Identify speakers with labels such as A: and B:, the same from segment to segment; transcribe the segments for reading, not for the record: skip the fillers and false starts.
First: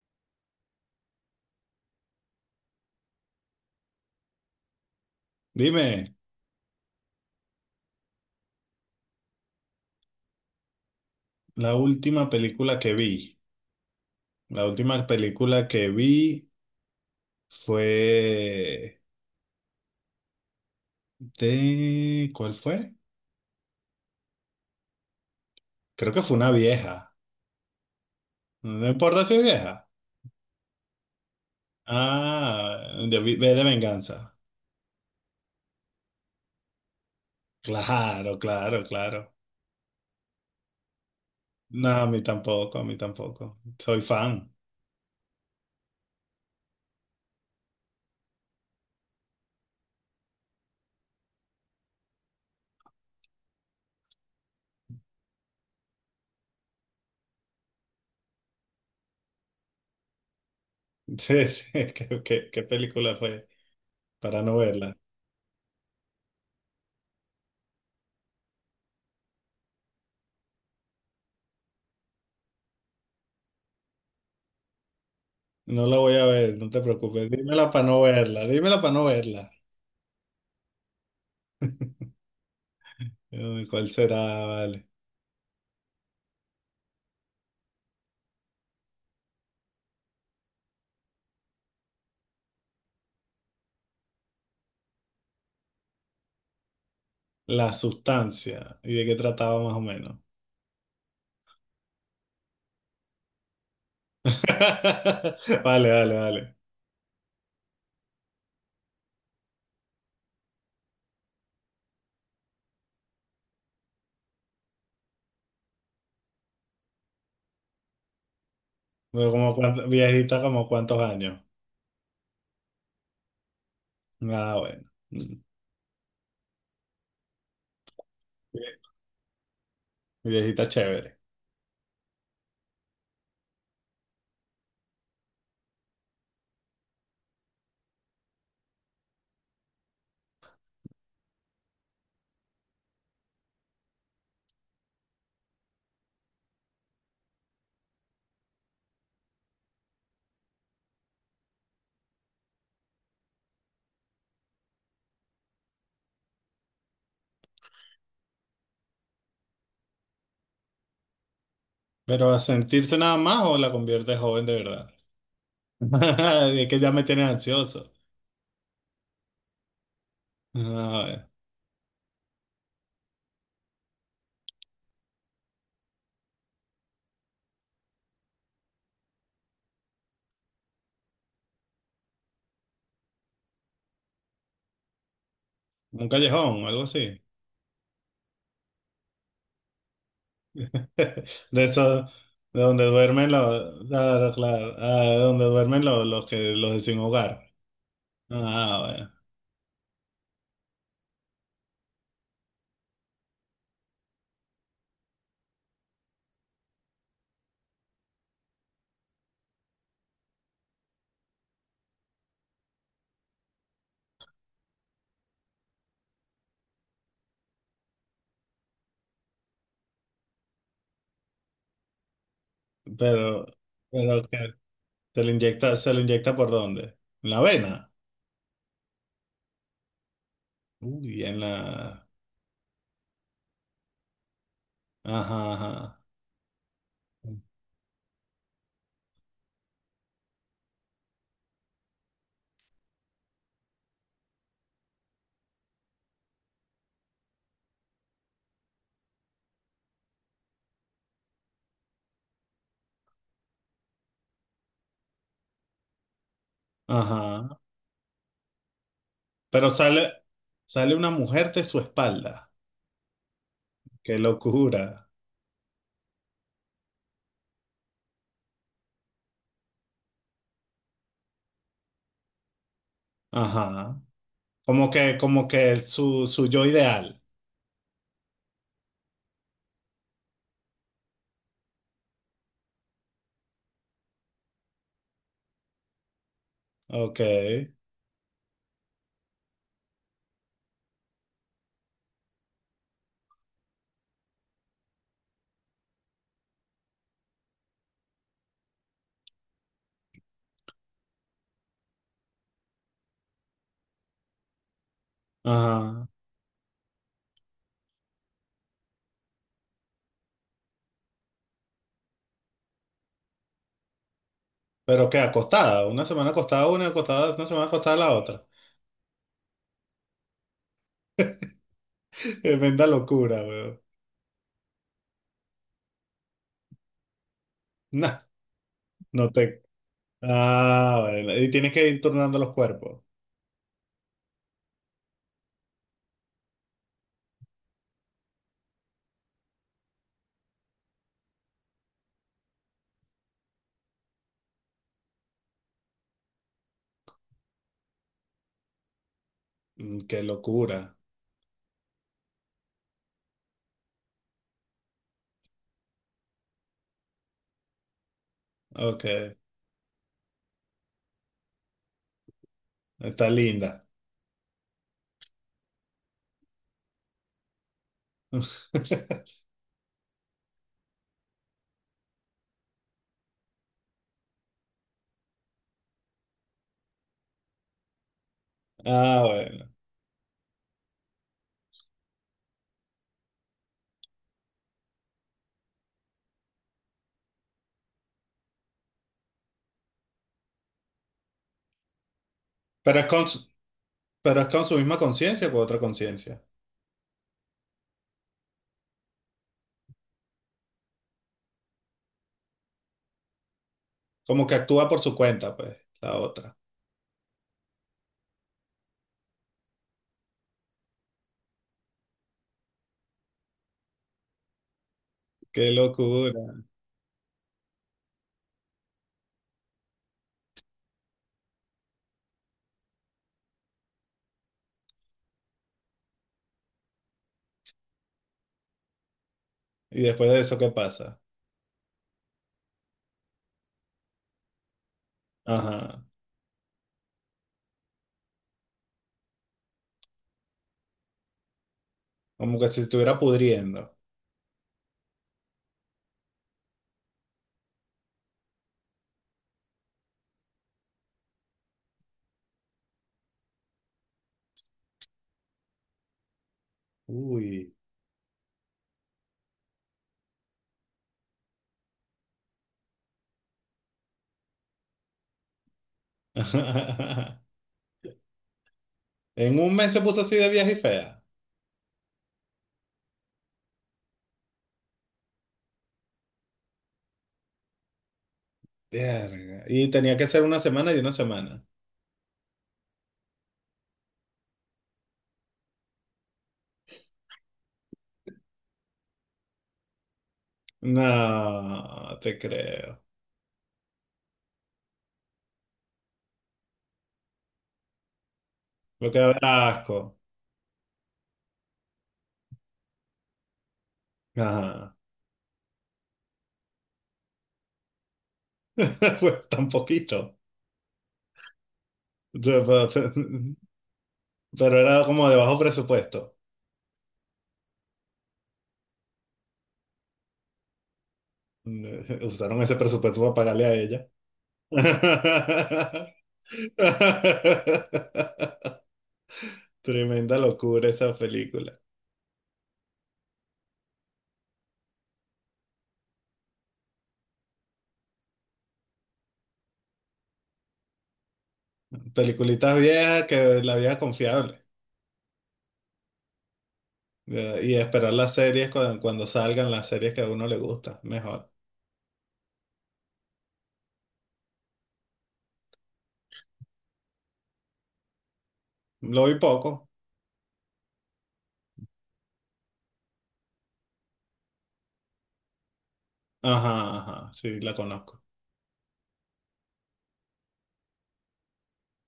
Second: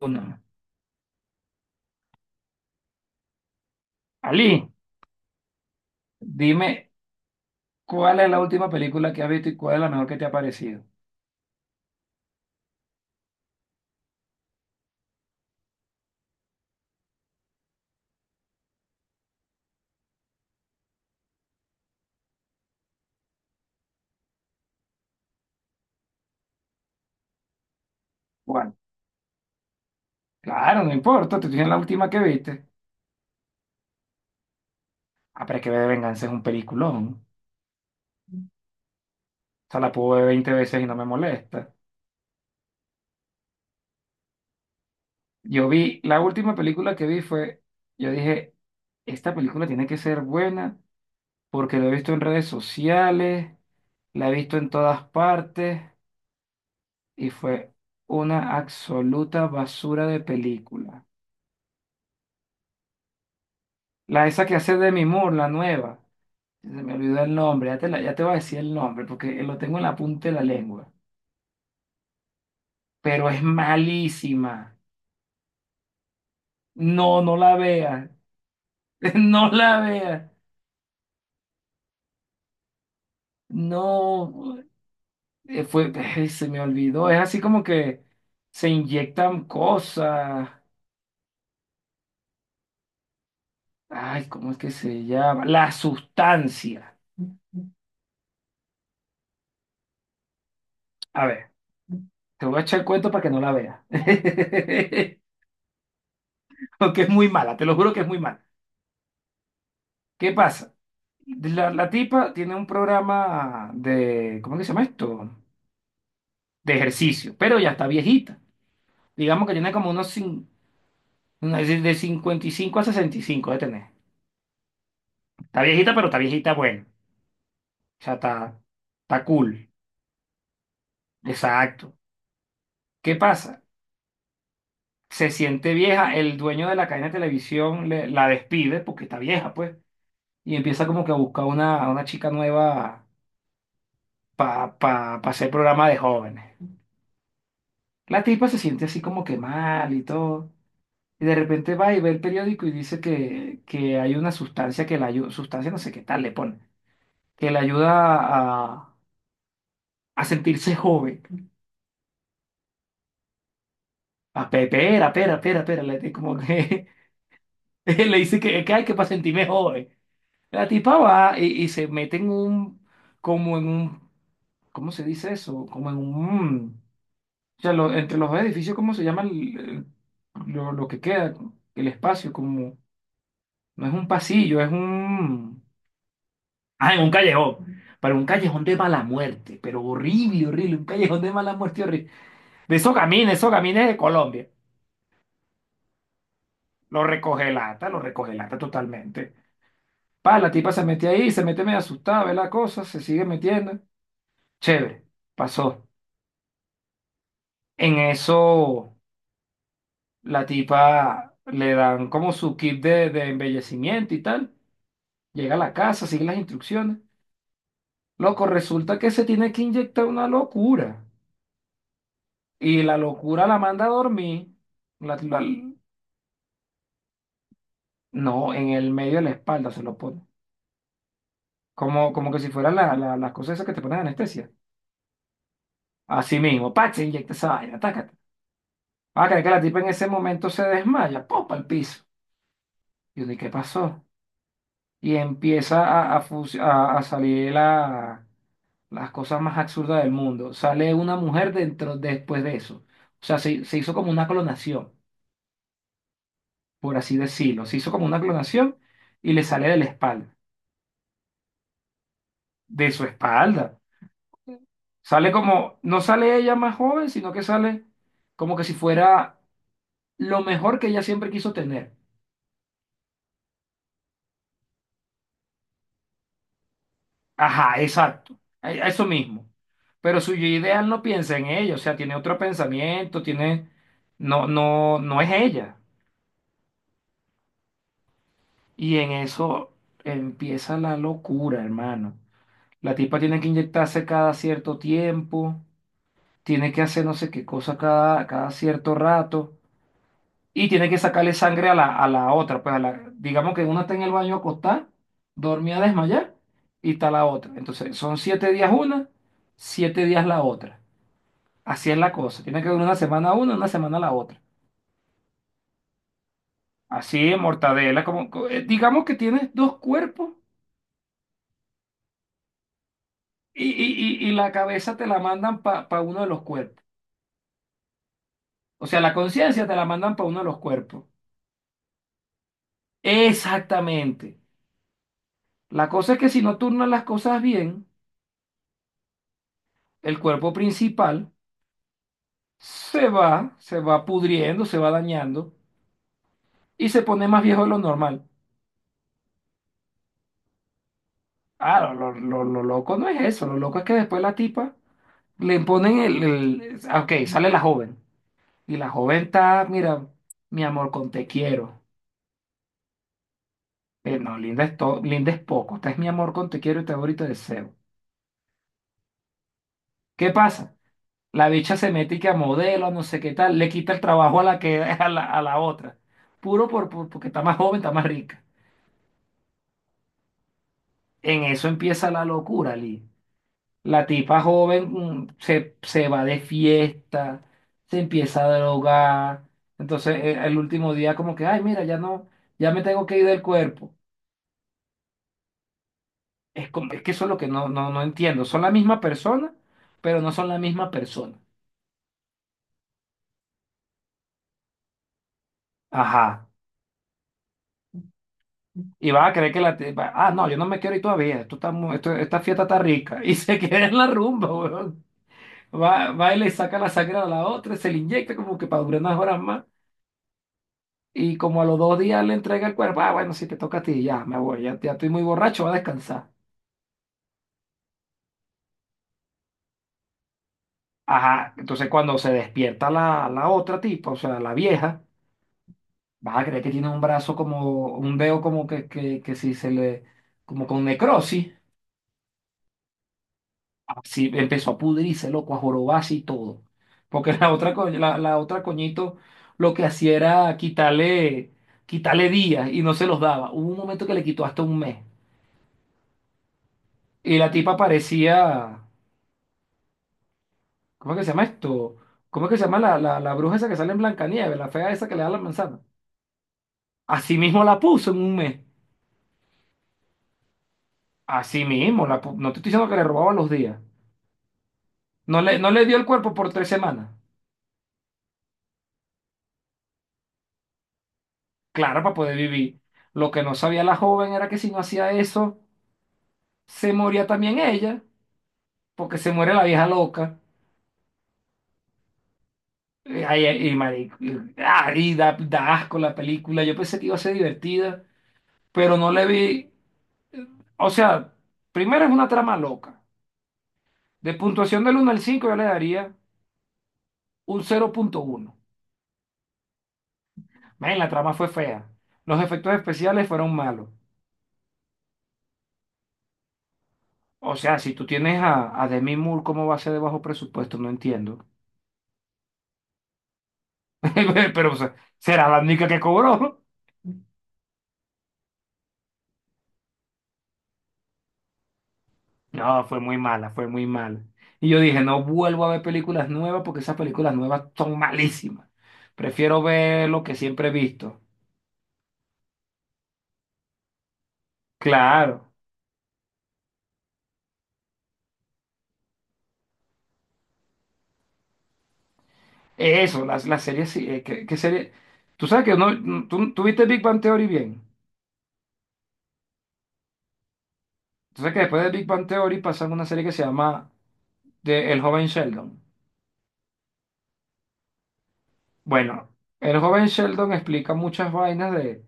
A: Una. Ali,
B: Dime,
A: dime cuál es la última película que has visto y cuál es la mejor que te ha parecido.
B: la última película que vi, la última película que vi fue de... ¿Cuál fue? Creo que fue una vieja.
A: ¿Cuál?
B: No importa si es vieja.
A: Claro, no importa, te estoy diciendo la última que viste.
B: Ah, de V de Venganza.
A: Ah, pero es que V de Venganza es un peliculón.
B: Claro, claro, claro.
A: O sea, la puedo ver 20 veces y no me molesta.
B: No, a mí tampoco, a mí tampoco. Soy fan.
A: La última película que vi fue, yo dije, esta película tiene que ser buena porque la he visto en redes sociales, la he visto en todas partes y fue una absoluta basura de película.
B: Sí, sí, ¿ qué película fue?
A: La
B: Para
A: esa que
B: no
A: hace
B: verla.
A: Demi Moore, la nueva. Se me olvidó el nombre, ya te voy a decir el nombre porque lo tengo en la punta de la lengua. Pero es malísima.
B: No la voy a ver, no te
A: No,
B: preocupes.
A: no la
B: Dímela para no
A: veas.
B: verla, dímela para no verla.
A: No la veas.
B: Uy, ¿cuál será?
A: No.
B: Vale.
A: eh, Fue, se me olvidó. Es así como que se inyectan cosas. Ay, ¿cómo es que se llama? La sustancia.
B: La sustancia. ¿Y de qué trataba más o menos?
A: A ver, te voy a echar el cuento para que no la veas.
B: Vale, vale, vale.
A: Porque es muy mala, te lo juro que es muy mala. ¿Qué pasa? La tipa tiene un programa de, ¿cómo que se llama esto? De ejercicio, pero ya está viejita.
B: Bueno,
A: Digamos que tiene como
B: Viejita, como cuántos años.
A: de 55 a 65 de tener.
B: Ah, bueno. Mm.
A: Está viejita, pero está viejita bueno. O sea, está cool.
B: Viejita chévere.
A: Exacto. ¿Qué pasa? Se siente vieja, el dueño de la cadena de televisión la despide porque está vieja, pues. Y empieza como que a buscar a una chica nueva para pa, pa pa hacer programa de jóvenes. La tipa se siente así como que mal y todo. Y de repente va y ve el periódico y dice que hay una sustancia que la ayuda, sustancia no sé qué tal le pone, que le ayuda a, a sentirse joven.
B: ¿Pero a sentirse nada más o la convierte joven de verdad?
A: Pera, pera, pera, pera, como
B: Es que
A: que
B: ya me tienes ansioso.
A: le dice que hay que para sentirme joven.
B: Ah,
A: La tipa
B: bueno.
A: va y se mete en un, como en un, ¿cómo se dice eso? Como en un, o sea, entre los dos edificios, ¿cómo se llama lo que queda? El espacio, como, no es un pasillo, es un...
B: Un callejón, algo
A: Ah, en un
B: así.
A: callejón. Pero un callejón de mala muerte. Pero horrible, horrible. Un callejón de mala
B: De
A: muerte horrible.
B: esos, de
A: De
B: donde duermen
A: esos
B: los,
A: camines de
B: claro,
A: Colombia.
B: claro. Ah, de donde duermen los de sin hogar.
A: Lo recoge lata
B: Ah, bueno.
A: totalmente. Pa, la tipa se metió ahí, se mete medio asustada, ve la cosa, se sigue metiendo. Chévere, pasó. En eso, la tipa le dan como su kit de embellecimiento y tal. Llega a la casa, sigue las instrucciones. Loco, resulta que se tiene que inyectar una locura. Y la locura
B: Pero,
A: la manda a
B: pero ok.
A: dormir. la-
B: ¿Se le
A: la-
B: inyecta, por dónde? ¿En la vena?
A: no, en el medio de la espalda se lo pone.
B: Uy, en
A: Como,
B: la...
A: como que si fueran las cosas esas que te ponen anestesia.
B: Ajá, ajá.
A: Así mismo, pa, se inyecta esa vaina, tácate. Va a que la tipa en ese momento se desmaya, popa al piso. Y yo, ¿y qué pasó? Y empieza a salir las cosas más absurdas del mundo. Sale una mujer dentro después de eso. O sea, se hizo como una clonación, por así
B: Ajá.
A: decirlo. Se hizo como una clonación y le sale
B: Pero
A: de la
B: sale,
A: espalda.
B: sale una mujer de su espalda.
A: De su espalda.
B: Qué locura.
A: Sale como, no sale ella más joven, sino que sale como que si fuera lo mejor que ella siempre quiso tener.
B: Ajá. Como que su, su yo ideal.
A: Ajá, exacto. Eso mismo. Pero su yo ideal no piensa en ella, o sea, tiene otro pensamiento, tiene, no, no, no es ella.
B: Ok.
A: Y en eso empieza la locura, hermano. La tipa tiene que inyectarse cada cierto tiempo, tiene que hacer no sé qué cosa cada cierto rato. Y tiene que sacarle sangre a la otra. Pues a la, digamos que una está en el baño acostada, dormía a
B: Ajá.
A: desmayar, y está la otra. Entonces, son 7 días una, 7 días la otra. Así es la cosa. Tiene que durar una semana la otra.
B: Pero que acostada. Una semana
A: Así,
B: acostada, una semana acostada
A: mortadela,
B: la
A: como,
B: otra.
A: digamos que tienes dos cuerpos
B: Tremenda locura,
A: y,
B: weón.
A: y, y, y la cabeza te la mandan para uno de los cuerpos.
B: Nah,
A: O sea, la
B: no te.
A: conciencia te la mandan para uno de los cuerpos.
B: Ah, bueno. Y tienes que ir turnando los cuerpos.
A: Exactamente. La cosa es que si no turnas las cosas bien, el cuerpo principal se va pudriendo, se va dañando y se pone más viejo de lo normal.
B: Mm, qué locura.
A: Ah, lo loco no es eso, lo loco es que después la tipa le ponen ah, ok, sale la joven y la
B: Ok.
A: joven está, mira, mi amor con te quiero.
B: Está linda.
A: No, linda es, linda es poco, esta es mi amor con te quiero y te adoro y te deseo. ¿Qué pasa? La bicha se mete y que a modelo, no sé qué tal, le quita el trabajo a la que, a la otra. Puro porque está más joven, está más rica.
B: Ah, bueno.
A: En eso empieza la locura, Lee. La tipa joven se va de fiesta, se empieza a drogar. Entonces, el último día como que, ay, mira, ya no, ya me
B: Pero
A: tengo
B: es
A: que ir
B: con su,
A: del cuerpo.
B: pero es con su misma conciencia o con otra conciencia.
A: Es que eso es lo que no, no, no entiendo. Son la misma persona, pero no son la misma persona.
B: Como que actúa por su cuenta, pues, la
A: Ajá.
B: otra.
A: Y vas a creer que la tipa, ah, no, yo no me quiero ir todavía. Esto está, mu- esto- esta fiesta está rica. Y se queda en la rumba, weón.
B: Qué
A: Va y le
B: locura.
A: saca la sangre a la otra, se le inyecta como que para durar unas horas más. Y como a los 2 días le entrega el cuerpo, ah, bueno, si te toca a ti, ya me voy, ya estoy muy borracho, voy a descansar.
B: Y después de eso, ¿qué pasa?
A: Ajá, entonces cuando se despierta la otra tipa, o sea, la vieja,
B: Ajá.
A: vas a creer que tiene un brazo como, un dedo como que si se le, como con necrosis,
B: Como que si estuviera pudriendo.
A: así empezó a pudrirse, loco, a jorobarse y todo. Porque la otra, la otra coñito lo que hacía era quitarle días y no se los daba. Hubo un momento que le quitó hasta un mes. Y la
B: Uy.
A: tipa parecía. ¿Cómo es que se llama esto? ¿Cómo es que se llama la bruja esa que sale en Blancanieves, la fea esa que le da la manzana? Así mismo la puso en un mes.
B: En un mes se puso así de vieja y fea.
A: Así mismo, no te estoy diciendo que le robaba los días. No le dio el cuerpo por 3 semanas.
B: Verga. Y tenía que ser una semana y una semana.
A: Claro, para poder vivir. Lo que no sabía la joven era que si no hacía eso, se moría también ella, porque se muere la vieja loca.
B: No, te creo.
A: Ay, ay, y, marico, y da asco la película. Yo pensé que iba a ser divertida, pero
B: Lo
A: no
B: que
A: le
B: da
A: vi.
B: asco.
A: O sea, primero es una trama loca. De puntuación del
B: Ajá.
A: uno al 5 yo le daría un 0,1.
B: Pues tan poquito.
A: Ven, la trama fue fea. Los efectos
B: Pero
A: especiales fueron malos.
B: pero era como de bajo presupuesto.
A: O sea, si tú tienes a Demi Moore, ¿cómo va a ser de bajo presupuesto? No entiendo.
B: Usaron ese presupuesto para pagarle a ella.
A: Pero o sea, será la única que cobró.
B: Tremenda locura esa película.
A: No, fue muy mala, fue muy mala. Y yo dije, no vuelvo a ver películas nuevas porque esas películas nuevas son malísimas. Prefiero ver lo que siempre he visto.
B: Peliculitas viejas que la vieja confiable.
A: Claro.
B: Y esperar las series cuando, cuando salgan las series que a uno le gusta. Mejor.
A: Eso, las series, sí, ¿qué serie? Tú sabes que no, tú viste Big Bang Theory bien.
B: Lo vi poco.
A: Entonces, que después de Big Bang Theory pasan una serie que se llama de El joven Sheldon.
B: Ajá, ajá. Sí, la conozco.
A: Bueno, El joven Sheldon explica muchas vainas de,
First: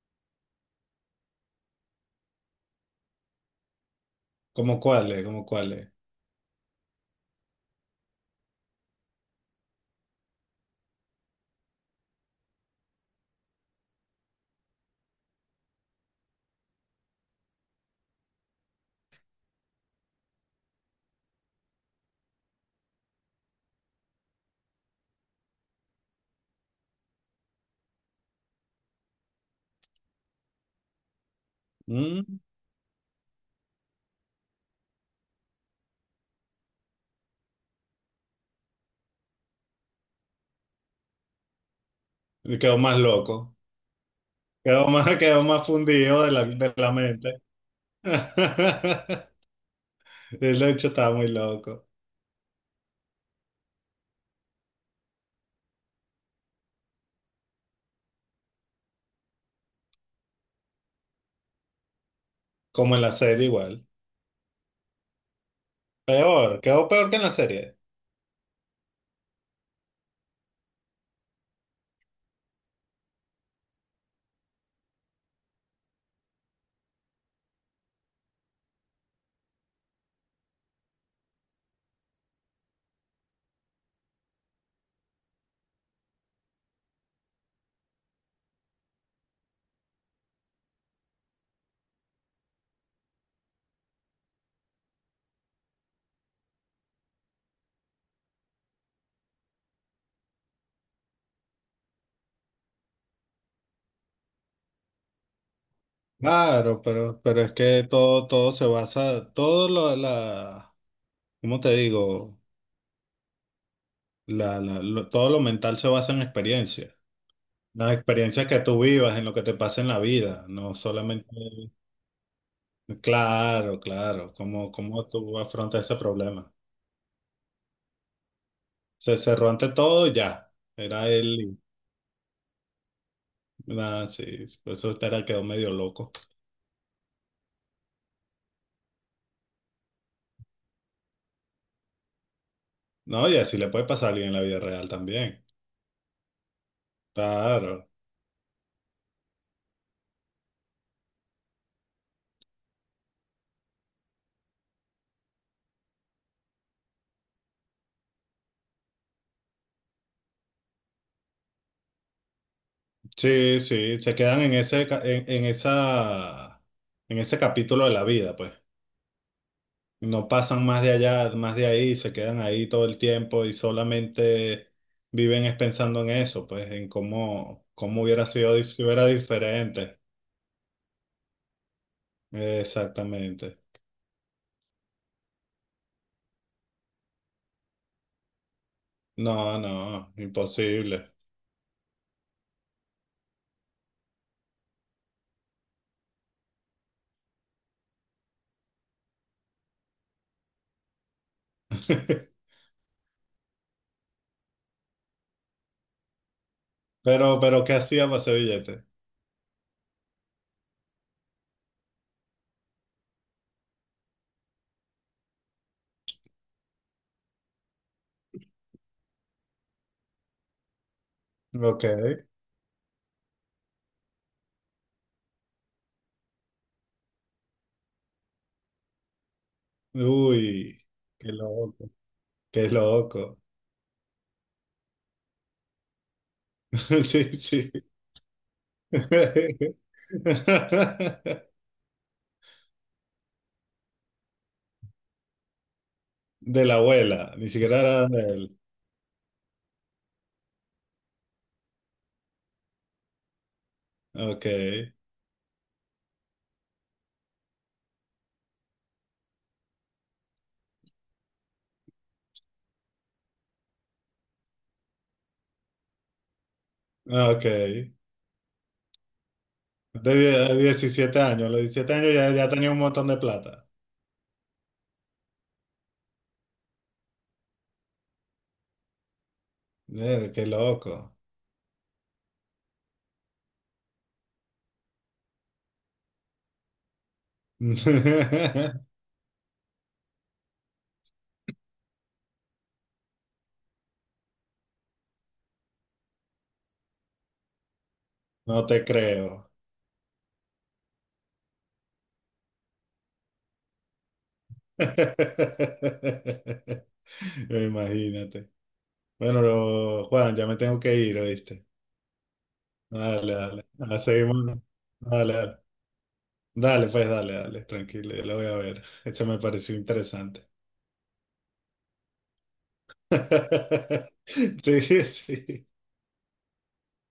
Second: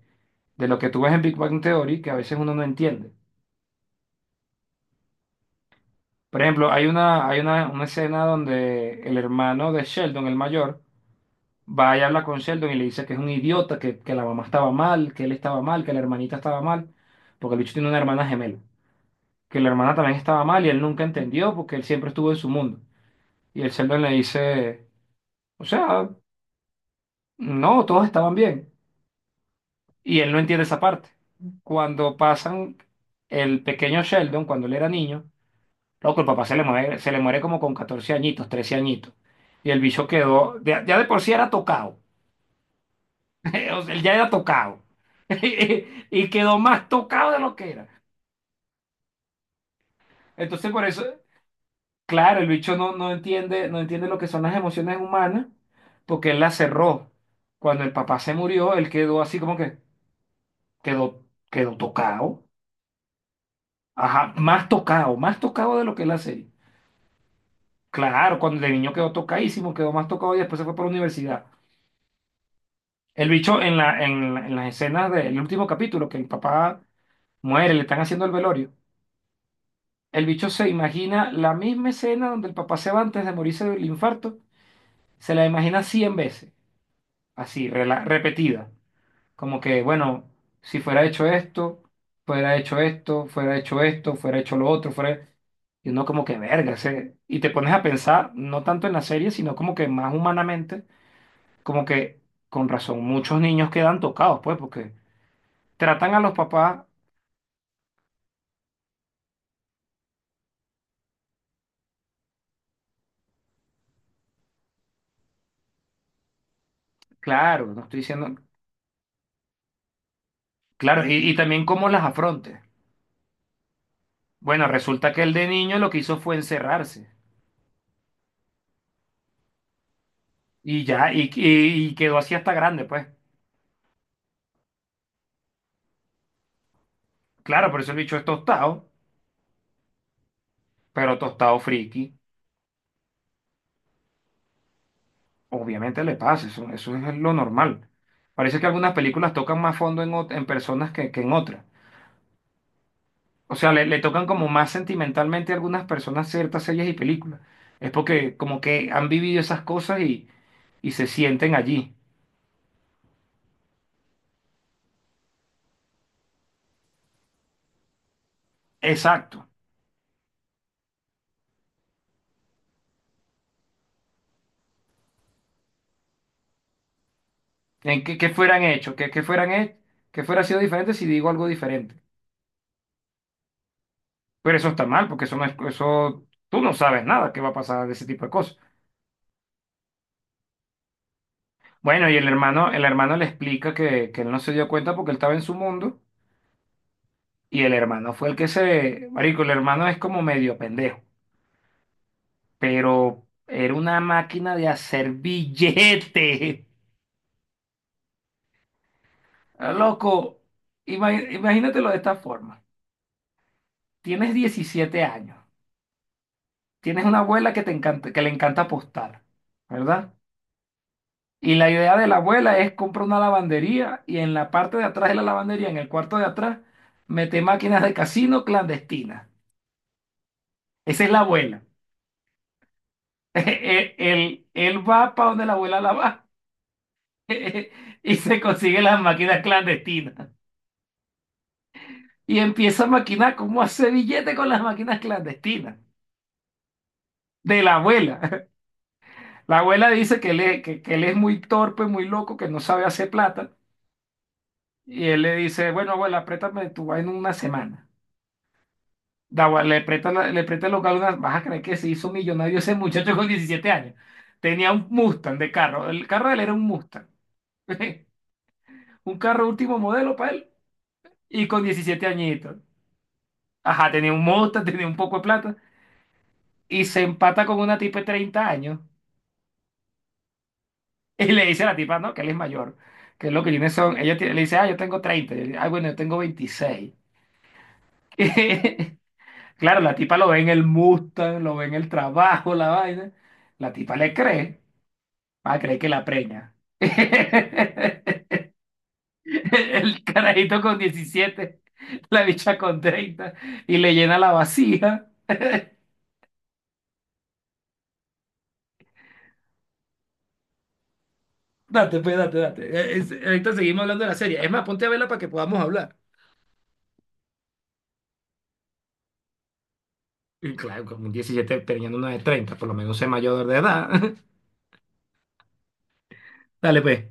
A: de lo que tú ves en Big Bang Theory que a veces uno no entiende.
B: ¿Cómo cuál es? ¿Cómo cuál es?
A: Por ejemplo, hay una escena donde el hermano de Sheldon, el mayor, va y habla con Sheldon y le dice que es un idiota, que la mamá estaba mal, que él estaba mal, que la hermanita estaba mal, porque el bicho tiene una hermana gemela, que la hermana también estaba mal y él nunca entendió porque él siempre estuvo en su mundo. Y el Sheldon le dice... O sea, no, todos estaban bien. Y él no entiende esa parte. Cuando
B: Mm,
A: pasan el pequeño Sheldon, cuando él era niño, loco, el papá se le muere como con 14 añitos, 13 añitos. Y el bicho quedó, ya de por sí era tocado.
B: quedó más loco.
A: O sea, él ya era tocado.
B: Quedó más, quedó más fundido
A: Y quedó
B: de
A: más
B: la
A: tocado de
B: mente.
A: lo que era.
B: El
A: Entonces, por
B: hecho estaba
A: eso,
B: muy loco.
A: claro, el bicho no entiende, no entiende lo que son las emociones humanas, porque él las cerró. Cuando el papá se murió, él quedó así como que quedó, quedó, tocado.
B: Como en la serie igual.
A: Ajá, más tocado de lo que es la serie.
B: Peor, quedó peor que en la serie.
A: Claro, cuando de niño quedó tocadísimo, quedó más tocado y después se fue para la universidad. El bicho en las escenas del último capítulo, que el papá muere, le están haciendo el velorio. El bicho se imagina la misma escena donde el papá se va antes de morirse del infarto, se la imagina 100 veces, así, repetida. Como que, bueno, si fuera hecho esto, fuera hecho esto, fuera hecho esto, fuera hecho lo otro, fuera. Y uno como que verga, y te pones a pensar, no tanto en la serie, sino como que más humanamente, como que con razón, muchos niños quedan tocados, pues, porque tratan a los papás,
B: Claro, pero, es que todo, todo se basa, todo lo, la, ¿cómo te digo? Todo lo mental se basa en experiencias.
A: claro, no
B: Las
A: estoy diciendo,
B: experiencias que tú vivas, en lo que te pasa en la vida, no
A: claro, y
B: solamente...
A: también cómo las afronte.
B: Claro, claro,
A: Bueno,
B: ¿cómo, cómo
A: resulta que el
B: tú
A: de niño
B: afrontas
A: lo que
B: ese
A: hizo fue
B: problema?
A: encerrarse
B: Se cerró ante todo y ya.
A: y
B: Era
A: ya, y,
B: él,
A: y- y quedó así hasta grande, pues.
B: nada, sí, por eso era, quedó medio loco.
A: Claro, por eso el bicho es tostado, pero tostado friki.
B: No, y así le puede pasar a alguien en la vida real también.
A: Obviamente le pasa, eso es lo normal.
B: Claro.
A: Parece que algunas películas tocan más fondo en personas que en otras. O sea, le tocan como más sentimentalmente a algunas personas ciertas series y películas. Es porque como que han vivido esas cosas y se sienten allí.
B: Sí, sí, se quedan en ese, en esa, en ese capítulo de la vida, pues.
A: Exacto.
B: No pasan más de allá, más de ahí, se quedan ahí todo el tiempo y solamente viven es pensando en eso, pues, en cómo,
A: En
B: cómo hubiera
A: que
B: sido
A: fueran
B: si
A: hechos,
B: hubiera
A: que fueran hechos,
B: diferente.
A: que fuera sido diferente si digo algo diferente.
B: Exactamente.
A: Pero eso está mal, porque eso no es, eso, tú no sabes nada que va a pasar de ese tipo de cosas.
B: No, no, imposible.
A: Bueno, y el hermano le explica que él no se dio cuenta porque él estaba en su mundo. Y el hermano fue el que se— Marico, el hermano es como medio pendejo, pero era una máquina de hacer billetes.
B: Pero, ¿qué hacía para ese billete?
A: Ah, loco, ima- imagínatelo de esta forma. Tienes 17 años, tienes una abuela que te encanta, que le encanta apostar, ¿verdad? Y la
B: Ok.
A: idea de la abuela es comprar una lavandería y en la parte de atrás de la lavandería, en el cuarto de atrás, mete máquinas de casino clandestinas.
B: Uy,
A: Esa es la
B: qué
A: abuela.
B: loco, qué loco.
A: Él va para donde la abuela la va.
B: Sí, sí.
A: y se consigue las máquinas clandestinas. Y empieza a maquinar cómo hace billete con las máquinas clandestinas.
B: De la abuela, ni
A: De la
B: siquiera era de
A: abuela.
B: él.
A: La abuela dice que él es muy torpe, muy loco, que no sabe hacer plata.
B: Ok,
A: Y él le dice, bueno, abuela, préstame tu vaina una semana. La abuela le presta, le presta el local una— Vas a creer que se hizo millonario ese muchacho con 17 años. Tenía un Mustang de carro. El carro de él era un Mustang.
B: ok.
A: Un carro último modelo para él.
B: Diecisiete
A: Y
B: años, los
A: con
B: 17
A: 17
B: años ya, ya
A: añitos.
B: tenía un montón de plata.
A: Ajá, tenía un Mustang, tenía un poco de plata. Y se empata con una tipa de 30 años
B: Qué loco.
A: y le dice a la tipa, no, que él es mayor, que lo que tiene son, le dice, ah, yo tengo 30 y él, ah, bueno, yo tengo 26. Claro, la tipa lo ve en el Mustang, lo ve en el trabajo, la vaina. La tipa le cree, va a creer que la preña.
B: No te creo.
A: El carajito con 17, la bicha con 30 y le llena la vacía.
B: Imagínate. Bueno, Juan, ya me tengo que ir, ¿oíste?
A: Date, pues, date, date.
B: Dale,
A: Ahorita
B: dale.
A: seguimos
B: Ah,
A: hablando de la serie. Es
B: seguimos.
A: más, ponte a verla para que
B: Dale, dale.
A: podamos hablar.
B: Dale, pues dale, dale, tranquilo, yo lo voy a ver. Esto me pareció interesante.
A: Y claro, como un 17 teniendo una de 30, por lo menos es mayor de edad.
B: Sí, sí.
A: Dale, pues.